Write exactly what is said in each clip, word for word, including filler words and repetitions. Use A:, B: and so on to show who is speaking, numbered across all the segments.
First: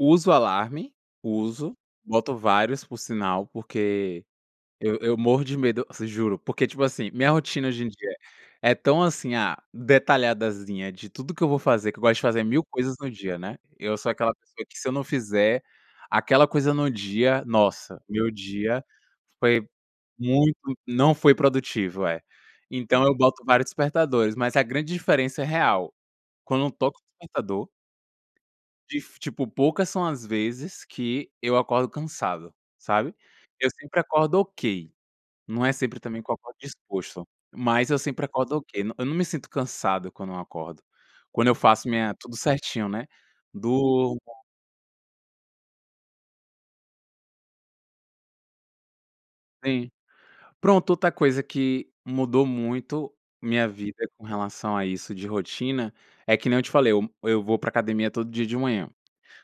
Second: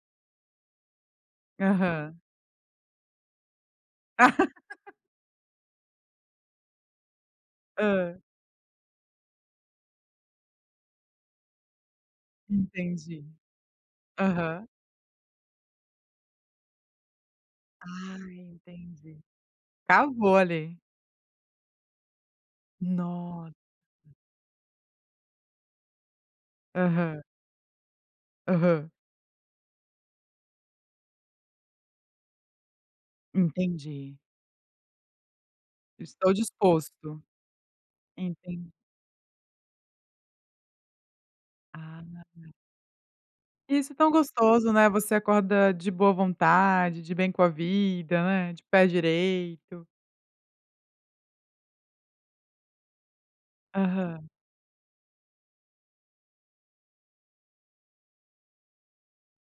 A: Uso alarme. Uso.
B: Aham.
A: Boto vários, por sinal, porque eu eu morro de medo, te juro, porque tipo, assim, minha rotina, hoje em dia
B: Hã.
A: é tão assim, ah, detalhadazinha, de tudo que eu vou fazer, que eu gosto de fazer mil coisas no
B: Entendi.
A: dia, né. Eu sou aquela pessoa
B: Aham.
A: que, se eu não fizer aquela coisa no dia, nossa.
B: Ah,
A: Meu dia
B: entendi.
A: foi
B: Acabou
A: muito
B: ali.
A: não foi produtivo, é. Então eu boto
B: Nossa.
A: vários despertadores. Mas a grande diferença é real. Quando toca o
B: Aham.
A: despertador
B: Aham.
A: difi tipo, poucas são as vezes que eu acordo cansado, sabe. Eu sempre
B: Entendi.
A: acordo "ok". Não é sempre também que
B: Estou
A: eu acordo
B: disposto.
A: disposto, mas eu sempre acordo
B: Entendi.
A: "ok". No eu não me sinto cansado quando eu acordo. Quando eu faço
B: Ah.
A: minha tudo certinho, né.
B: Isso é tão
A: Durmo
B: gostoso, né, você acorda de boa vontade, de bem com a vida, né, de pé direito.
A: Sim. Pronto, outra coisa que mudou muito minha vida com
B: Aham.
A: relação a isso de rotina, é que nem eu te falei. Eu eu vou para academia todo dia de manhã.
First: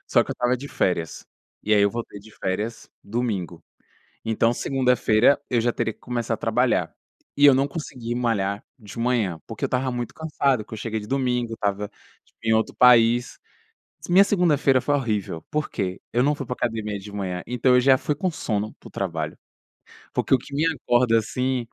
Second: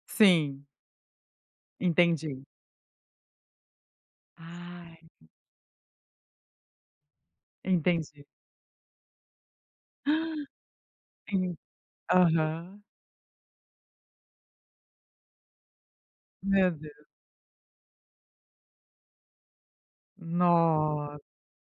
A: Só que eu estava
B: Sim.
A: de férias. E aí eu voltei de
B: Entendi.
A: férias domingo. Então,
B: Ai.
A: segunda-feira eu já teria que começar a trabalhar. E eu não consegui
B: Entendi.
A: malhar de manhã, porque eu estava muito cansado, porque eu cheguei de domingo,
B: Sim.
A: estava em outro
B: Aham.
A: país. Minha segunda-feira foi horrível. Por quê? Eu não fui pra
B: Meu
A: academia
B: Deus.
A: de manhã, então eu já fui com sono para o trabalho. Porque o que me acorda,
B: Nossa.
A: assim,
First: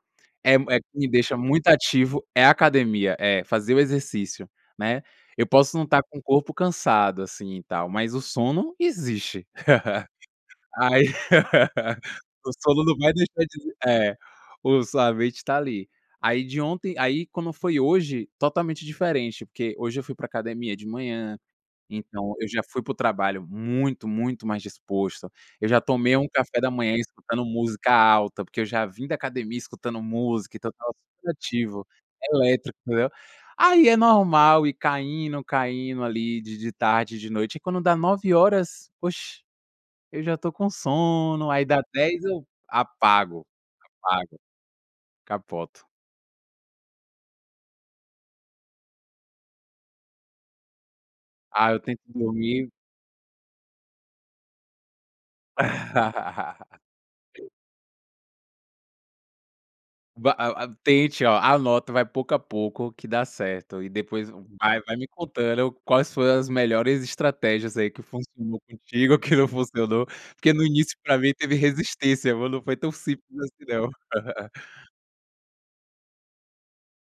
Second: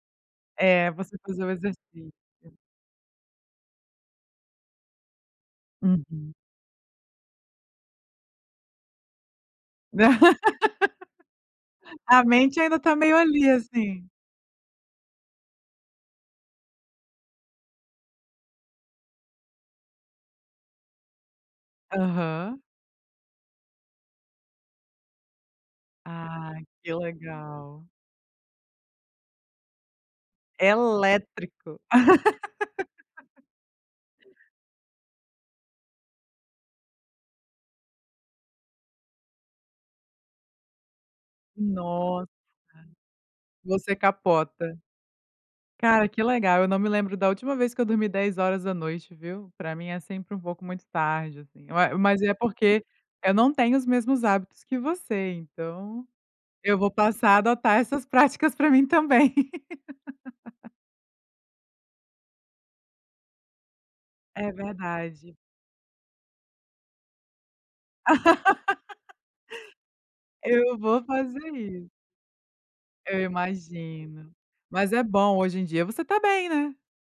A: eh eh,
B: É,
A: que me
B: voce
A: deixa
B: faz o
A: muito
B: exercício.
A: ativo, é a academia, é, fazer o exercício, né. Eu posso não estar com o
B: Uhum.
A: corpo cansado, assim e tal, mas o sono existe. Aí,
B: A
A: o
B: mente ainda
A: sono
B: tá
A: não vai
B: meio
A: deixar
B: ali,
A: de di
B: assim.
A: é, o sua mente tá ali. Aí de ontem aí quando foi hoje, totalmente diferente, porque hoje eu fui pra academia de manhã, então eu
B: Aham.
A: já fui para o trabalho muito, muito mais disposto. Eu já tomei um café
B: Ai,
A: da
B: que
A: manhã escutando
B: legal.
A: música alta, porque eu já vim da academia escutando música e tal, tal
B: Elétrico.
A: criativo, elétrico, entendeu. Aí é normal ir caindo, caindo ali de de tarde e de noite. Aí quando dá nove horas, oxe, eu já tô com um sono, aí dá dez
B: Nossa.
A: eu apago,
B: Você
A: apago.
B: capota.
A: Capoto.
B: Cara, que legal, eu não me lembro da última vez que eu dormi dez horas da noite, viu. Pra mim é sempre um pouco muito tarde, assim,
A: Ah,
B: eu
A: eu
B: a
A: tento
B: mas é
A: dormir
B: porque eu não tenho os mesmos hábitos que você, então, eu vou passar a adotar essas práticas pra mim também.
A: Va a a tente, ó anota, vai pouco a pouco, que dá certo. E depois v
B: É
A: vai vai me
B: verdade.
A: contando quais foram as melhores estratégias aí que funcionou contigo que não funcionou, porque no
B: Eu
A: início,
B: vou
A: pra mim
B: fazer
A: teve
B: isso.
A: resistência, viu, não foi tão
B: Eu
A: simples assim, não.
B: imagino. Mas é bom, hoje em dia você tá bem, né?